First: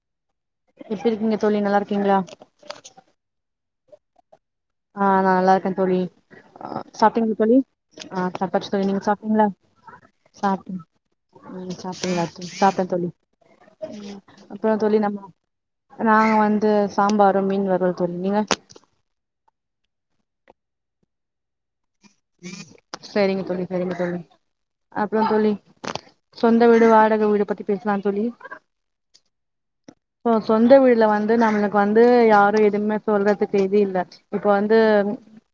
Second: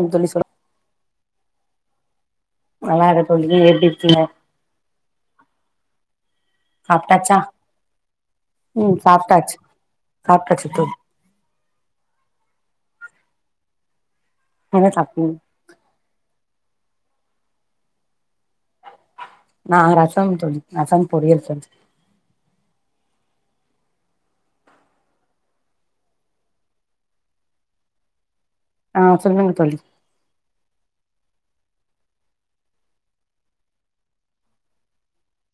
ம் தோழி சொல் எப்டிருக்கீங்க தோழி நல்லாருக்கீங்ளா நல்லாருக்கோ நீங்க எப்டிருக்கீங்க ஆ நா நல்லாருக்கே தோழி ஆ சாப்டிங்க சாப்ட்டாச்சா தோழி ஆ சாப்ட்டாச்சு தோழி ம் நீங்க சாப்டிங்களா சாப்ட்டாச்சு சாப் சாப்ட்டாச்சு தோழி ம் சாப்ப சாப்டன் தோழி ம் அப்புற என்ன தோழி நம்ம சாப்ட்டீங்க நாங்க வந்து சாம்பாரும் மீன் வறுவல் தோழி நீங்க நா ரசம் தோழி ரசம் பொறியல் செஞ்ச செரிங்க தோழி செரிங்க தோழி அப்புற தோழி சொந்த வீடு வாடக வீடு பத்தி பேசலா தோழி ஆ சொல்லுங்க தோழி இப்போ சொந்த வீடுல வந்து நம்மளுக்கு வந்து யாரு எதுமே சொல்றது தெரில இப்ப வந்து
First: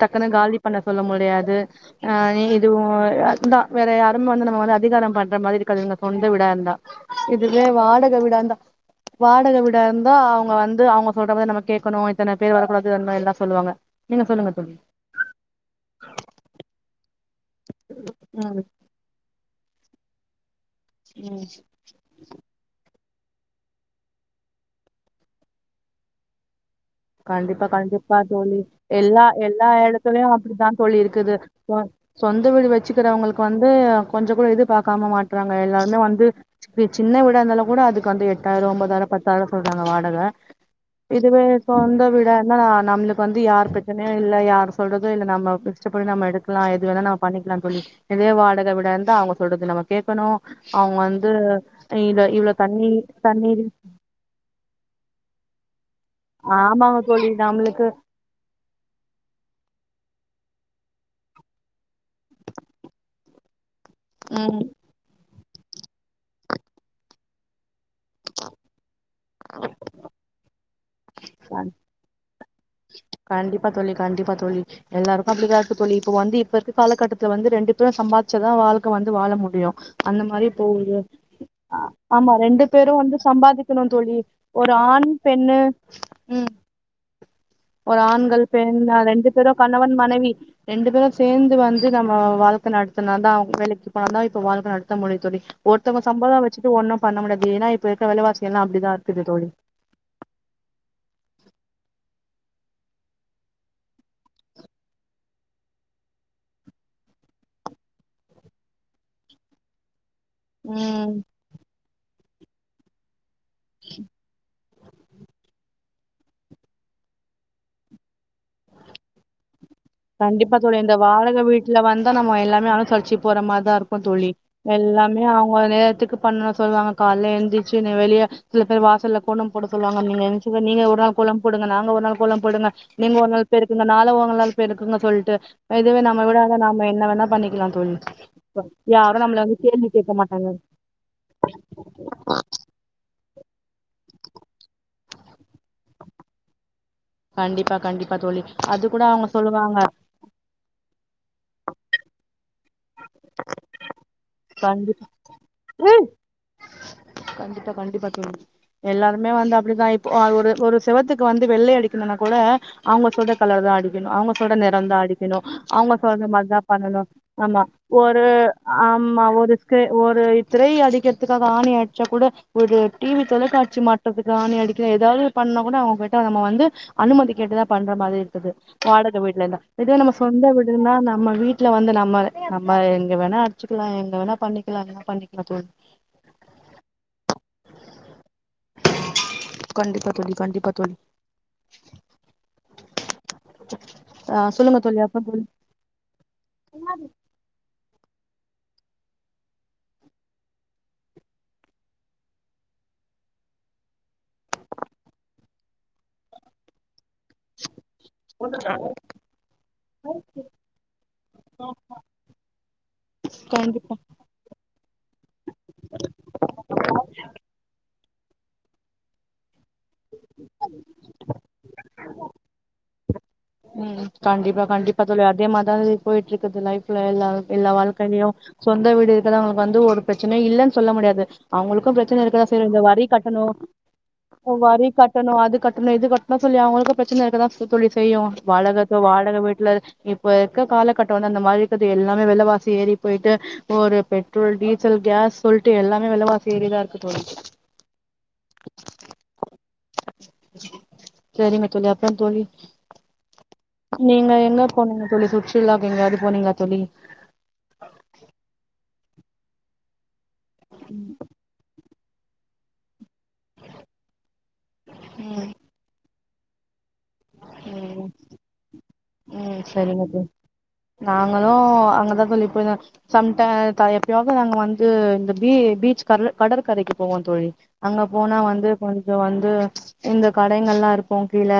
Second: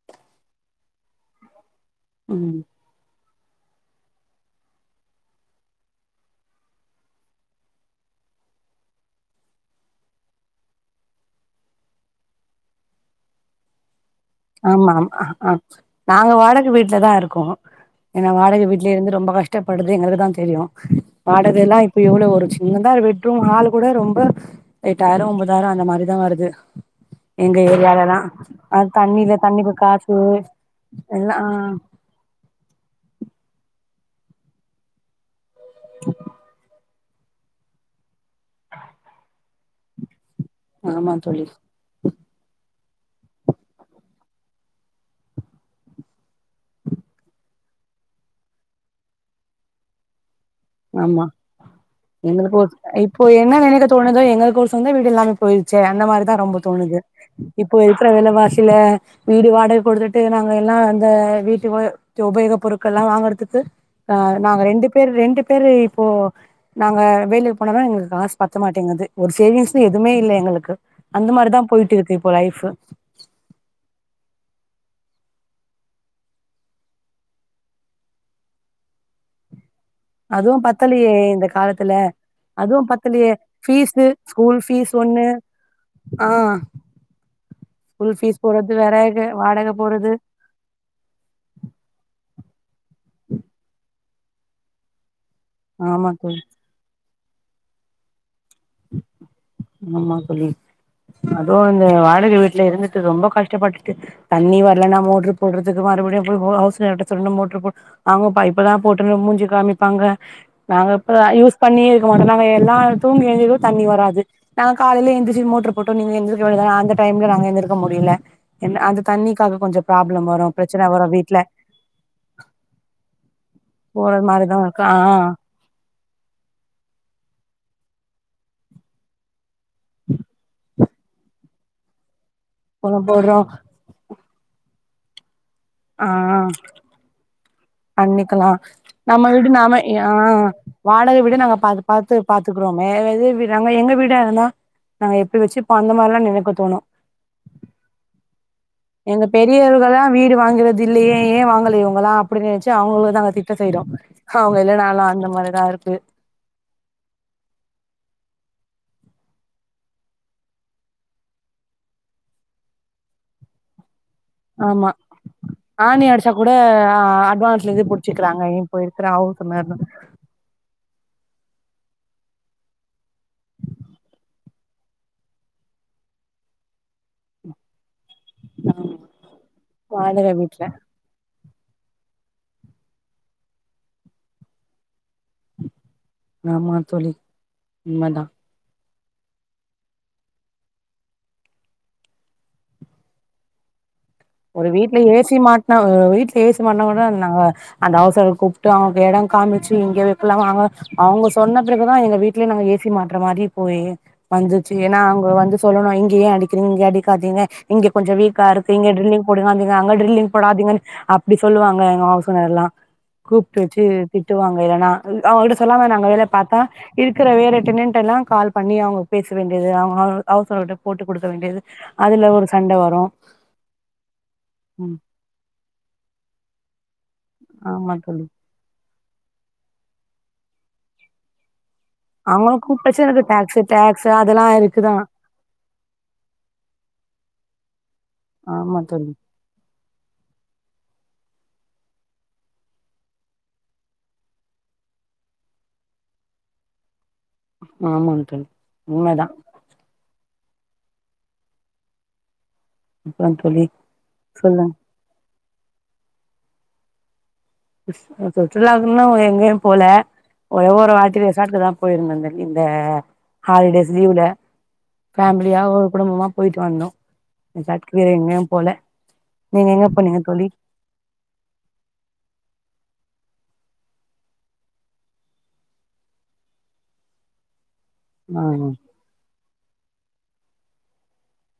டக்குன்னு காலி பண்ண சொல்ல முடியாது ஆ ம் இதுவு அதுதா வேற யாருமே வந்து நம்ம வந்து அதிகாரம் பண்ற மாதிரி இருக்காதுங்க சொந்த வீடாந்தா இதுவே வாடக வீடாந்தா வாடக வீடாருந்தா அவங்க வந்து அவங்க சொல்ற மாரி நம்ம கேட்கணு இத்தன பேர் வரக்கூடாது வரணு எல்லா சொல்லுவாங்க நீங்க சொல்லுங்க தோழி ஆமா ஆமா ஆ நாங்க வாடக வீட்ல தா இரு ருக்கோ ஏனா ம் வாடக வீட்லேருந்து ரொம்ப கஷ் டப்பட்றது எங்களுக்கு தா தெரியும் ம் வாடகெல்லா இப்ப எவ்ளோ ஒரு சின்னதா [unintelligible] ரூம் ஹால் கூட ரொம்ப எட்டாயிர ஒம்பதாயிர அந்த மாரிதா வருது எங்க கண்டிப்பா ஏரியாலலா கண்டிப்பா தோழி அது எல்லா தண்ணில எல்லா தண்ணிக்கு காசு எடத்துலயும் அப்படிதா தோழி இருக்குது எல்லா ஆ சொந்த வீடு வச்சுக்குறவங்களுக்கு வந்து கொஞ்ச கூட இது பாக்காம மாட் றாங்க எல்லாருமே வந்து சின்ன வீடாந்தாலும் கூட அதுக்கு வந்த எ ட்டாயிர ஒம்பதாயிர பத்தாயிர சொல்றாங்க வாடக ஆமா இதுவே தோழி சொந்த வீடாருந்த நம்ளுக்கு வந்து யார் பிரச்சனையு இல்ல யார் சொல்றதோ இல்ல நம்ம இஷ்டப்படி நம்ம எடுக் லா எது வேணா நம்ம பண்ணிக்கலா [unintelligible] இதே வாடக வீடாருந்தா அவங்க சொல்றது நம்ம கேக்கணு ஆமா இவ்ளோ எங்களுக்கு ஓர் தண்ணி சொந் இப்போ தண்ணி என்ன நெனிக்க தோணுது எங்கள்க்கொரு சொந்த வீடு இல்லாமே போய் அந்த மாரி தா ரொம்ப ஆமாங்க தோணுது தோழி இப்போ நம்மளுக்கு இருக்கிற வெல வாசில வீடு வாடக கொடுத்து ட்டு நாங்க எல்லா அந்த வீட்டு வ உபயோக பொருட்கள் லா வாங்கறதுக்கு ஆ நாங்க ரெண்டு பேர் ரெண்டு பேரு இப்போ நாங்க வேலேக் போனா [unintelligible] எங்களுக்கு காசு பத்த மாட்டேங்குது ஒரு சேவிங்ஸ்னு எதுமே இல்ல எங்களுக்கு அந்த மாரி ம் தா போயிட்டு இருக்கு இப்போ லைஃப் கண்டிப்பா தோழி கண்டிப்பா தோழி எல்லாருக்கு அப்டிதா இருக்கு தோழி இப்ப வந்து இப்ப இருக்கு காலகட்டத்துல வந்து ரெண்டு பேரு சம்பாத்ச்சதா வாழ்க்க வந்து வாழ முடியு அந்த மாரி அதுவு போகுது பத்தலையே இந்த அ காலத்துல ஆமா ரெண்டு அதுவு பேரு வந்து பத்தலையே சம்பாதிக்கணு ஃபீஸு தோழி ஸ்கூல் ஒரு ஃபீஸ் ஆண் ஒண்ணு பெண்ணு ஆ ம் ஒரு ஸ்கூல் ஆண்கள் ஃபீஸ் போறது பெண் வேற ரெண்டு பேரு வாடகை கணவன் போறது மனைவி ரெண்டு பேரும சேந்து வந்து நம்ம வாழ்க்க நடத்துனாதா அவுங்க வேலைக் போன தா இப்ப வாழ்க்க நடந்த முடியு தோழி ஒருத்தவ ஆமா தோழி சம்பலோ வச்சுட்டு ஒண்ணும் பண்ண முடியாது ஏனா இப்ப இருக்கற வெலவாசி எல்லா அப்டிதா இருக்குது தோழி ஆமா தோழி அதுவு இந்த வாடக வீட்ல இருந்துட்டு ரொம்ப கஷ்டப்பட்டுட்டு தண்ணி வர்லன்னா மோட்ரு போட்றதுக்கு மறுபடியு போய் ஹவுஸ் ஒனார்ட சொல்லி மோட்ரு போ அவங்க இப்ப தா போட்ட மூஞ்சு காமிப்பாங்க நாங்க இப்ப ம் தா யூஸ் பண்ணி மொத நாங்க எல்லா தூங்கி [unintelligible] தண்ணி வராது நாங்க காலையில எந்திர்ச்சு மோட்ரு போட்டோ நீங்க எந்திரிக் வேண்டிய தானே அந்த டைம்ல நாங்க எந்திரக்க முடியல என்ன அந்த தண்ணிக்காக கொஞ்சோ ப்ராப்ளம் வரு கண்டிப்பா தோழி பிரச்சன இந்த வரு வாடக வீட்ல வந்தா நம்ம எல்லாமே அனுசரிச்சு போற மாத் தா இருக்கு போற தோழி மாரிதா இருக்கு ஆ எல்லாமே அவுங்க நேரத்துக்கு பண்ண சொல்லுவாங்க கால்ல எழுந்திச்சு [unintelligible] வெளிய சில பேர் வாசல்ல கோலம் போட சொல்லுவாங்க [unintelligible] நீங்க ஒரு நாள் கோலம் போடுங்க நாங்க ஒரு நாள் கோலம் போடுங்க போறோ நீங்க ஒரு போடுறோ நாள் பெருக்குங்க நால உங்களால ருக்குங்க சொல்ட்டு ஆ நாம என்ன வேணா பண்ணிக்கலா தோழி பண்ணிக்க லா யாரு நம்ம நம்மள வீடு வந்து நாம கேள்வி ஆ கேட்க மாட்டாங்க வாடக வீடே நாங்க பாத்து பாத்து பாத்துக்குறோமே [unintelligible] எங்க வீடு வீடா இருந்தா நாங்க எப்டி வெச்சிப்போ அந்த மாரி லா நெனைக்க தோணு கண்டிப்பா கண்டிப்பா தோழி அது கூட எங்க அவங்க சொல்லுவாங்க பெரியயோர்களா வீடு வாங்கறது இல்லையே ஏ வாங்கலியோ நம்பளா அப்டி நென்ச்சு அவுங்கள தா நாங்க திட்ட செய்றோ அவங்க இல்லனாலு கண்டிப்பா அந்த மாரிதா இருக்கு கண்டிப்பா கண்டிப்பா தோழி எல்லாருமே வந்து அப்டிதா இப்போ ஒரு ஒரு செவத்துக்கு வந்து வெள்ளை அடிக்கணும்னா கூட அவுங்க சொல்ற கலர் தா அடிக் கனு அவுங்க சொல்ற ஆமா நெறோந்தா அடிக்கணு அவுங்க ஆணி சொல்ற அடிச்சா கூட மாரிதா பண்ணணு ஆமா அட்வான்ஸ்ல இது ஒரு புடிச்சுக்கிறாங்க இப்ப ஆ இருக்கிற ஆமா ஹவுஸ் ஒரு ஓனர்னு ஸ்கி ஒரு திரை அடிக்க துக்காக ஆணி அடிச்சா கூட ஒரு டிவி தொலைக்காட்சி மாற்றத்துக்கு ஆணி அடிக்கல ஏதாவ்த் பண்ண கூட அவுங்கிட்ட நம்ம வந்து அனுமதி கேட்டுதா பண்ற மாரி இரு க்குது வாடக வீட்லெல்லா இதே நம்ம வாடக சொந்த வீட்ல வீடுனா நம்ம வீ வீட்ல வந்து நம்ம நம்ம எங்க வேணா வச்சுக்கலாம் எங்க வேணா பண்ணிக்கலாம்ங்க பண்ணிக்கலாம் தோழி உண்ம தான் கண்டிப்பா தோழி கண்டிப்பா தோழி ஆ ஒரு சொல்லுங்க வீட்டு்ல தோழி அப்ப ஏசி தோழி மாட்டனா வீட்டு்ல ஏசி மாட்டினா கூட நாங்க அந்த அவசரம் கூப்பிட்டு அவங்க இடம் காமிச்சு இங்க வைக்கலாம அவ அவங்க சொன்ன பிறகுதான் எங்கீட்டுலய நா ஏசி மாற்றற மாதிரி போய் வந்துச்சு ஏன்னா அவங்க வந்து சொல்லணும் இங்க ஏன் அடிக்கிறீங்க இங்க அடிக் காதீங்க இங்க கொஞ்சம் வீக்கா இருக்கு இங்க டிரில்லிங் அங்க இங்க அங்க ட்ரில்லிங் போடாதிங்க அப்டி சொல்லுவாங்க எங்க ஹவுஸ் ஓணர்லாம் கூப்டு வச்சி கண்டிப்பா திட்டுவாங்க இல்லன்னா அவுங்கட்ட சொல்லமா நாங்க வேல பாத்தா இருக்குற [unintelligible] ல்லாம் கால் பண்ணி அவங்க பேச வேண்டியது அவங்கசர்கிட்ட போட்டு கொடுக்க வேண்டியது அதுல ஒரு சண்டை வரும் உம் கண்டிப்பா கண்டிப்பா தோழி அதே மாதான் போயிட்டு இருக்குது லைஃப் எல்லா எல்லா ஆமா தோழி வாழ்க்கையையும் சொந்த வீடு அவங்களுக்கு வந்து ஒரு பிரச்சனை இல்லைன்னு சொல்ல முடியாது அவங்களுக்கு பிரச்சனை இருக்கத அவங்கள செய்யும் இந்த கூப்ட்டாச்சு வரி எனக்கு கட்டணும் டாக்ஸு டாக்ஸு அதெல்லா வரி இருக்குதா கட்டணும் அது கட்டணும் இது கட்டணும் சொல்லி அவங்களுக்கும் பிரச்சனை இருக்கதான் தோழி செய்யும் ஆமா வாடகத்து தோழி வாடகை வீட்டுல இப்ப இருக்க கால கட்ட வந்து அந்த மாதிரி இருக்குது எல்லாமே விலவாசி ஏறி போயிட்டு ஒரு பெட்ரோல் டீசல் கேஸ் சொல்லிட்டு எல்லாமே விலைவாசி ஏறிதான் இருக்கு தோழி ஆமாங்க தோழி உண்ம தா சரிங்க தோழி அப்றம் தோழி அப்றோ தோழி நீங்க எங்க சொல்லுங்க போனீங்க தோழி சுற் றுலாக்கு எங்கயாது போனீங்களா தோழி [unintelligible] சுற்றுலா இன்னு எங்கயு போல ஒரே ஒரு வாட்டி ரேசார்ட் தா போயிருந்த [unintelligible] இந்த ஹாலிடேஸ் லீவ்ல ஃபேமிலியா ஒரு குடும்பமா போய்ட்டு வந்தோ ம் ரெசார்ட்க்கு ம் வேற எங்கயு போல ம் நீங்க எங்க சரிங்க போனீங்க தோழி நாங்களு அங்கதா தோழி போய்ருதோ சம்டா தல எப்பயாவது நாங்க வந்து இந்த பீ பீச் கற் கடற்கரைக்கு போவோ தோழி அங்க போனா ஆ வந்து கொஞ்ச வந்து இந்த கடைங்கள்லா இருக்கோ கீழ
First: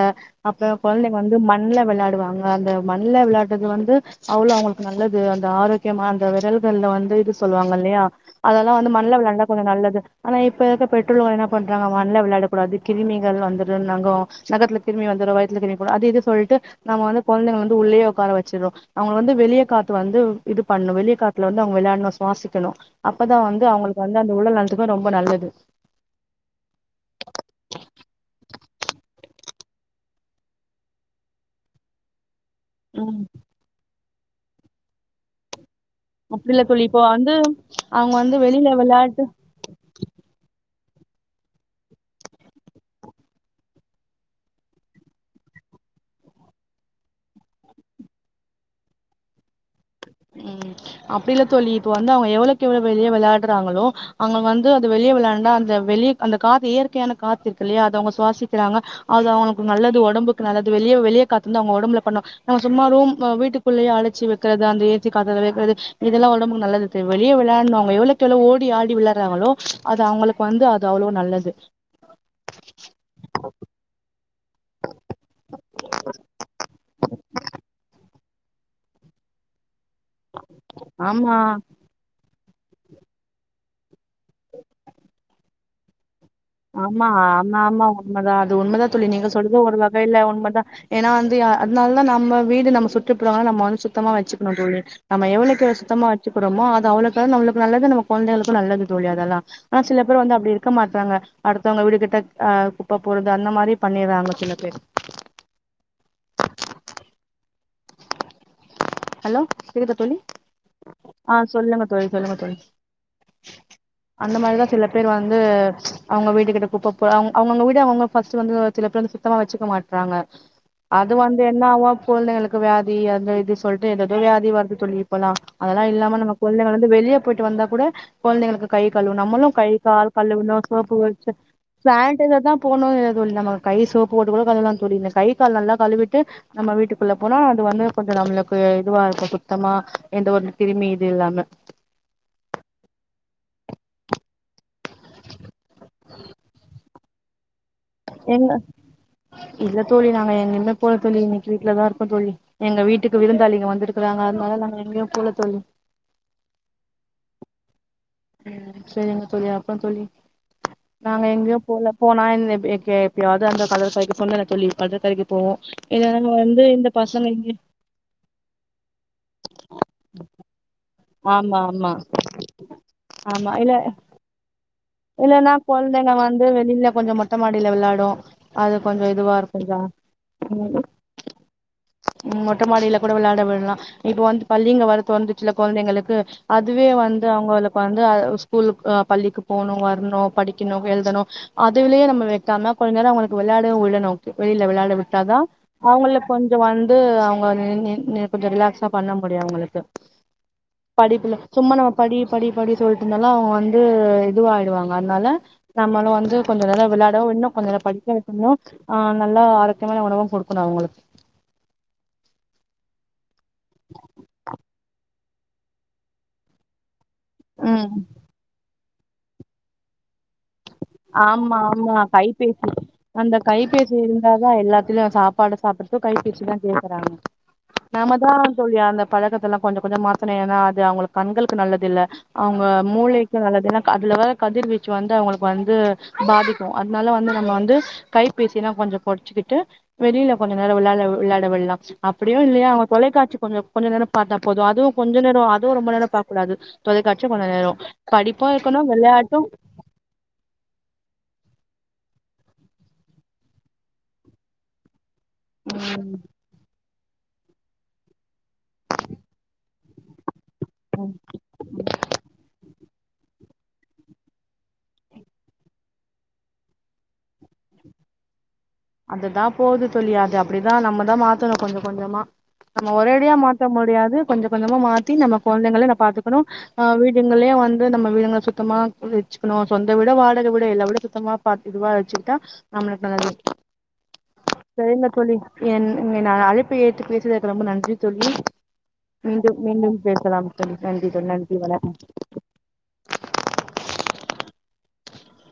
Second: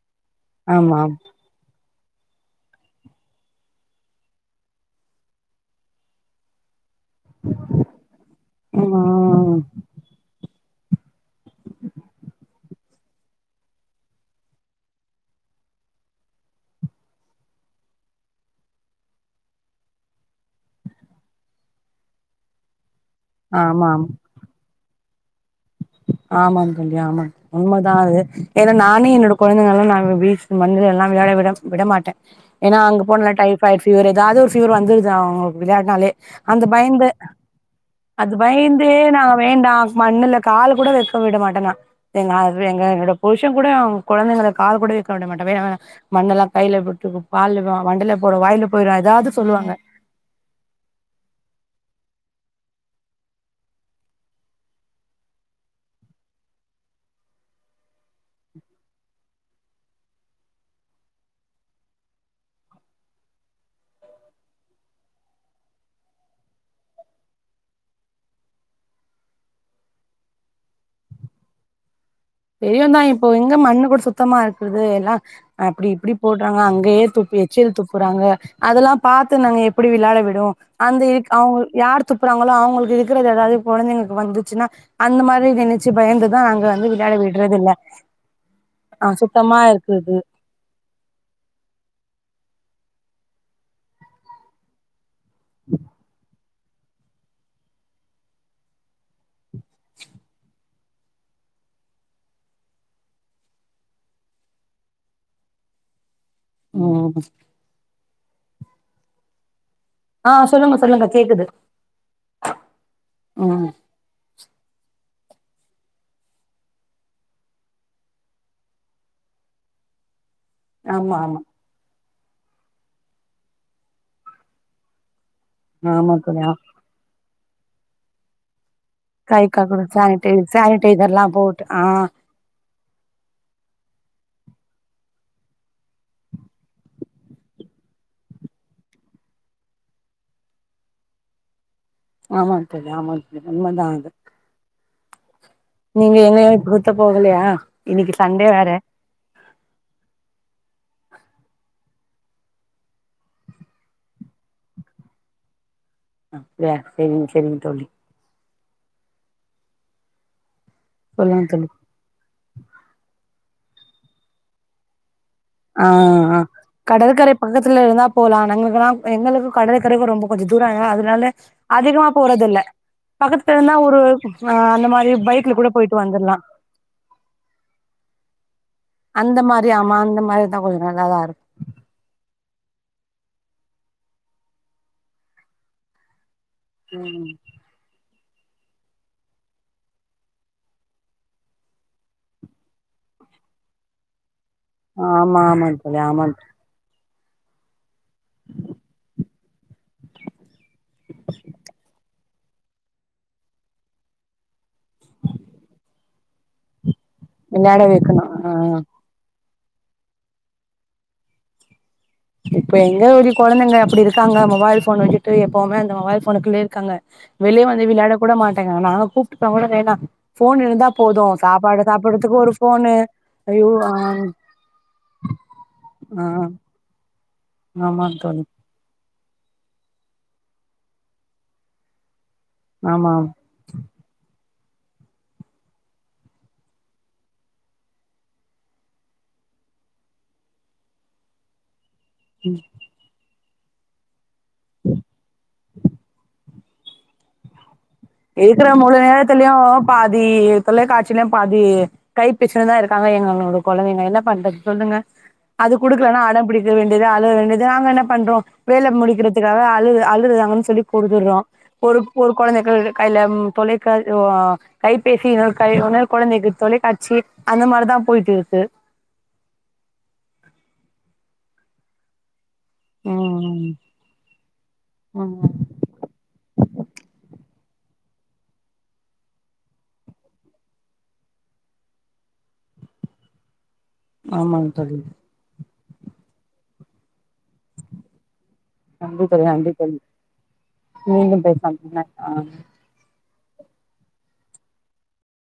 அப்றோ ஆமா குழந்தைங்க வந்து மண்ணுல வெளா டுவாங்க அந்த மண்ல விளாடுறது வந்து அவ்ளோ அவங்களுக்கு நல்லது அந்த ஆரோக்கியமா அந்த விரல்கள்ல வந்து த இது சொல்வாங்க இல்லையா அதெல்லா வந்து மண்ணல விளாண்டா ம் கொஞ்ச நல்லது ஆனா இப் இப்பருக்கற பெற்றோலர்கள் என்ன பண்றாங்க மண்ல வெள்ளாடாக் கூடாது கிருமிகள் வந்துரு நகோ நகத்துல கிருமி வந் [unintelligible] அது இது சொல்ட்டு நம்ம வந்து கொழந்தைங்க வந்து உள்ளே உட்கார வெச்சுர்றோ அவுங்க வந்து வெளியே காத்து வந்து இது பண்ணு வெளிய காத்துல வந்து அவுங்க வெள்ளான்ணு சுவாசிக்கணு அப்பதா வந்து அவுங்களுக்கு வந்து அந்த உடல்நல் துக்கு ரொம்ப நல்லது ஆமா [inaudible] ஆமா உண்மதா அது ஏன்னா நானே என்னோட கொழந்தைங்கெல்லா நா வீ மண்ணலயெல்லா வெளையாட விட-விடமாட்டே ஏன்னா அங்க ம் போன்னா டைப்ட்ஃபீவர் எதாவது ஒரு ஃபீவர் வந்துருது அவுங்க விளையாட்னாலே அப்டி இல்ல அந்த தோழி இப்போ பயந்து வந்து அவங்க அது வந்து வெளியில பயந்து விளையாட்டு நா வேண்டாம் மண்ணுல கால் கூட வைக்க விட மாட்டா நா எங்க எங்க என்னோட புருஷன் கூட கொழந்தைங்களா கால் கூட வைக்க விட மாட்டே வேணா மண்ணெல்லா கையில போட்டு பால் வண்ட போறோ வாயில போயுரு எதாவது சொல்லுவாங்க ம் ம் அப்டி இல்ல தோழி இப்ப வந்து அவுங்க எவ்ளோயிக்கு எவ்ளோவு வெளிய வொள்ளையாடுறாங்களோ அவுங்க வந்து அது வெளிய விளாண்டா அந்த வெளியே அந்த காத்து இயற்கையான காத்துருக்குல்லையா அது அவுங்க சுவாசிக்கிறாங்க அது அவுங்களுக்கு நல்லது ஒடம்புக்கு நல்லது வெளிய வெளியே காத்து வந்து அவுங்க ஒடம்புல பண்ணோ நாங்க சும்மாரு வீட்டுக்குள்ளேயே அடைச்சு வெக்கறது அந்து [inaudible] தோழி இதெல்லா ஒடம்பாக்கு நல்லது தோழி வெளிய வெள்ளான்டா அவுங்க எவ்ளேவுக்கு எவ்ளோ ஓடி ஆடி வெள்ளாடுறாங்களோ அது அவுங்களுக்கு வந்து அது அவ்ளோ நல்லது பெரியவதா இப்போ எங்க மண்ணுக் கூட சுத்தமாருக் இது எல்லா அப்பாடி இப்புடி போட்றாங்க அங்கேயே துப்பிவெச்சி எச்சல் துப்புறா ங்க அதெல்லா பாத்து நாங்க எப் எப்புடி விள்ளாட விடுவோ அந்த க் ஆமா அவுங்க யார் துப் துப்புறாங்களோ அவாங்களுக்கு இருக்கறது ஏதாவது கொழந்தைங்களுக்கு வந்துச்சுன்னா அந்த மாரி நெனைச்சு பயந்து ந்துதா அங்க வந்து ஆமா விள்ளாட் ஆமா உண்மதா அது உண்மதா தோளி நீங்க சொல்றது ஒரு இருக்குது வகைல உண்மதா ஏனா வந்து அதனால தா நாம ஆ வீடு நம்ம சுற்றுப்புறொ நம்ம வந்து சுத்தமா வெச்சுணும் தோழி நம்ம எவ்ளக்எவ் சுத்தமா வெச்சு றோமோ அது அவ்ளக்குவ்ளவு நம்மளுக்கு நல்லது நம்ம கொழந்தகளுக்கு நல்லது தோழி அதெல்லா ஆ சில பேர் வந்து அப்டி க்க மாட்டாங்க அடுத்தவங்க வீடு கிட்ட அஹ் குப்ப போடுது அந்த மாரி பண்ணிர்றாங்க சில பேர் ம் ஹலோ கேக்குதா தோழி ஆஹ் சொல்லுங்க சொல்லுங்க கேக்குது ஆஹ் சொல்லுங்க தோழி சொல்லுங்க தோழி உம் அந்த மாரிதா சில பேர் வந்து ப்ச் அவுங்க வீட்டு கிட்ட குப்ப போ அவ அவுங்கவுங்க வீட அவங்க ஃபர்ஸ்ட் வந்து சில பேர் வந்து சுத்தமா வெச்சுக்க மாட்றாங்க அது ஆமா ஆமா வந்து என்னாவு கொழந்தங்களுக்கு வியாதி அந்த இது சொல்ட்டு எதெதோ வியாதி வருது சொல்லி ப்பெல்லா அதெல்லா ஆமா இல்லாம நம்ம தோழி ஆ கொழந்தங்கள வந்து வெளிய போயிட்டு வந்தா கூட கொழந்தங்களுக்கு கை கழுவனு நம்மளு கை காக்கூட கால் சானிடை கழுவணு சோப்பு சானிடைசர்லா வச்சு போட்டு ஆ சானிடைசர் தா போட்ணுனு எதுவு இல்ல மா கை சோப்பு போட்டு கூட கழுவலா [unintelligible] கை கால் நல்லா கழுவிட்டு நம்ம வீட்டுக்குள்ள போனா அது வந்து கொஞ்ச நம்ள ப் இதுவா இருக்கு சுத்தமா எந்த ஒரு கிருமி இது இல்லாம ஆமா தோழி ஆமா தோழி உண்மதா அது நீங்க எங்கயு [unintelligible] போகலயா இன்னிக்கு சண்டே எங்க வேற இல்ல தோழி நாங்க எங்கய்மே போல தோழி இன்னக்கி வீட்ல தா இருக்கோ தோழி எங்க வீட்டுக்கு விருந்தாளிங்க வந்திருக்குறாங்க அதுனால நாங்க எங்கயு போல தோழி அப்டியா சேரிங் சேரிங் தோழி உம் சேரிங்க தோழி அப்றம் தோழி நாங்க சொல்லுங்க எங்கயு தோழி போல போனா இன் எங் எப்பயாவ அந்த கடற்கரை சொன்னேல தோழி கடற்கரைக் ஆஹ்ஹ் கடற்கரை இங்க பக்கத்துல இருந்தா போலா நங்களுக்கெல்லா எங்க எங்களுக்கு கடற்கரைக்கு ரொம்ப கொஞ்ச தூர அதா அதுனால ஆமா ஆமா அதிகமா போறதில்ல பக்கத்து ஆமா இல்ல தெருனா ஒரு ஆ அந்த மாரி இல்லன்னா பைக்ல கூட போயிட்டு கொழந்தங்க வந்துர்லா வந்து வெளில கொஞ்சோ மொட்ட மாடில வேளாடு அது கொஞ்ச இதுவா அந்த மாரி இருக்குல ஆமா அந்த மாரி இருந்தா கொஞ்ச நல்லாதா இருக்கு ம் மொட்ட மாடில கூட வெளாட லா இப்ப வந்து பள்ளிங்க வேற துறந்துச்சில கொழந்தைங்களுக்கு அதுவே வந்து ம் அவ்ங்களுக்கு வந்து அவ் ஸ்கூலு அ பள்ளிக்கு போணு வரணு படிக்கணு எழுதணு அதுலேயே நம்ம வெக்காம கொஞ்ச நேரோ அவங்களுக்கு வெளயாடவு விடனு வெய்யில்ல வெள்ளாட விட்டாதா ஆமா ஆமா தோழி அவுங்கல்ல ஆமா கொஞ்சோ வந்து அ [inaudible] ன்னு கொஞ்சோ ரிலாக்ஸாடா பண்ண முடியு அவுங்களுக்கு படிப்புல சும்மானா படி படி படி சொல்லிட்ருந்தலா அவுங்க வந்து இதுவாய்டுவாங்க அத்னால நம்மளு வந்து கொஞ்சோ கொஞ்சோ விள்ளா [unintelligible] இன்னு கொஞ்சோ விளையாட படிக்க வைக்கணு வைக்கன்ணா ஆ அ நல்லா சத்தான உணவு கொடுக்கணு அவுங்களுக்கு இப்ப எங்க ஒரு கொழந்தைங்க அப்புடி இருக்காங்க மொபைல் போபோன் வச்சு ட்டு எப்பவுமே அந்த மொபைல் போனுக்குள்ளயே இருக்காங்க வெளிய ம் வந்து விளையாட கூட மாட்டாங் எங்கனாலு கூப்ட்டு போனாக் கூட வேணா ஃபோன் இருந்தா போது ஆமா சாப்பாடு ஆமா சாப்புட்றதுக்கு ஒரு கைபேசி ஃபோனு அந்த ஐயோ ஆ கைபேசி இருந்தாதா எல்லாத்லியு சாப்பாடு சாப்புட்றத்துக்கு ஆ கைப்பேசிதா கேக்கறாங்க நாம ஆமாங் தா தோழி சொல்லி அந்த பழக்கத்தல்லா கொஞ்சோ கொஞ்சோ மாத்தாணு ஏன்னா அது அவுங்களுக் கண்களுக்கு நல்லது இல்ல அவுங்க ஆமா மூளைக்கு நல்லதுல்ல அதுல வ கதிர் வீச்சு வந்து அவுங்கள வந்து பாதிக்கு அதனால வந்து நம்ப வந்து கைப்பேசினா கொஞ்சோ கொரச்சிக்கிட்டு வெளியில கொஞ்சோ நேரோ வெள்ளால் வெள்ளாட விடலா அப்டியு இல்லையா அவ்ங்க தொலைக்காட்சி கொஞ்ச கொஞ்ச நேரோ பாத்தா போது அதுவு கொஞ்ச நேரோ அதுவும் ரொம்ப நேரோ பாக்க கூடாது தொலைக்காட்சி கொஞ்ச நேரம் இருக்குற முழு நேரத்துலியும் பாதி தொலைக்காட்சிலையு பாதி கை பிரிச்சனுதா இருக்காங்க எங்களோட கொழந்தைங்க என்ன பண்றது சொல்லுங்க அது ம் குடுக்கலனா அடம் பிடிக்க வேண் டியாது அழுக வேண்டிது நாங்க என்ன பண்றோ வேல முடிக்கிறதுக்காக அழு அழுறாங்கனு சொல்லி குடுத்துடுறோ ஒரு ஒரு கொழந்தைக் இருக் கையில ம் தொலைக்க ஒ கைபேசி இன்னொன்னு கை இன்னொரு கொழந்தைக்கு தொலைக்காச்சி அந்த மாரிதா போய்ட்டு இருக்கு அதுதா போவுது தோழி அது அப்டிதா நம்மதா மாத் த்தணு கொஞ்ச கொஞ்சமா நம்ம ஒரேடியா மாத்த ம் முடியாது கொஞ்ச கொஞ்சமா மாத்தி நம்ம ம் கொழந்தைங்கள ந பாத்துக்கணு ஆஹ் வீடுங்களே வந் து நம்ம வீடுங்கள சுத்தமா வெச்சிக்கணு சொந்த வீட்டோ வாடக வீடோ எல்லா வீடும் சுத்தமா பத் இதுவா வச்சிகிட்ட நம்ளுக்கு நல்லது ஆமாங் தோழி என் என்னோனா அழைப்பு ஏத்து பேசுயதற்கு ரொம்ப நன்றி தோழி நன்றி தோழி மீண்டும் நன்றி மீண்டும் தோழி பேசலாம் தோழி நன்றிகள் மீண்டும் நன்றி பேசலாம் ஆ வணக்கம்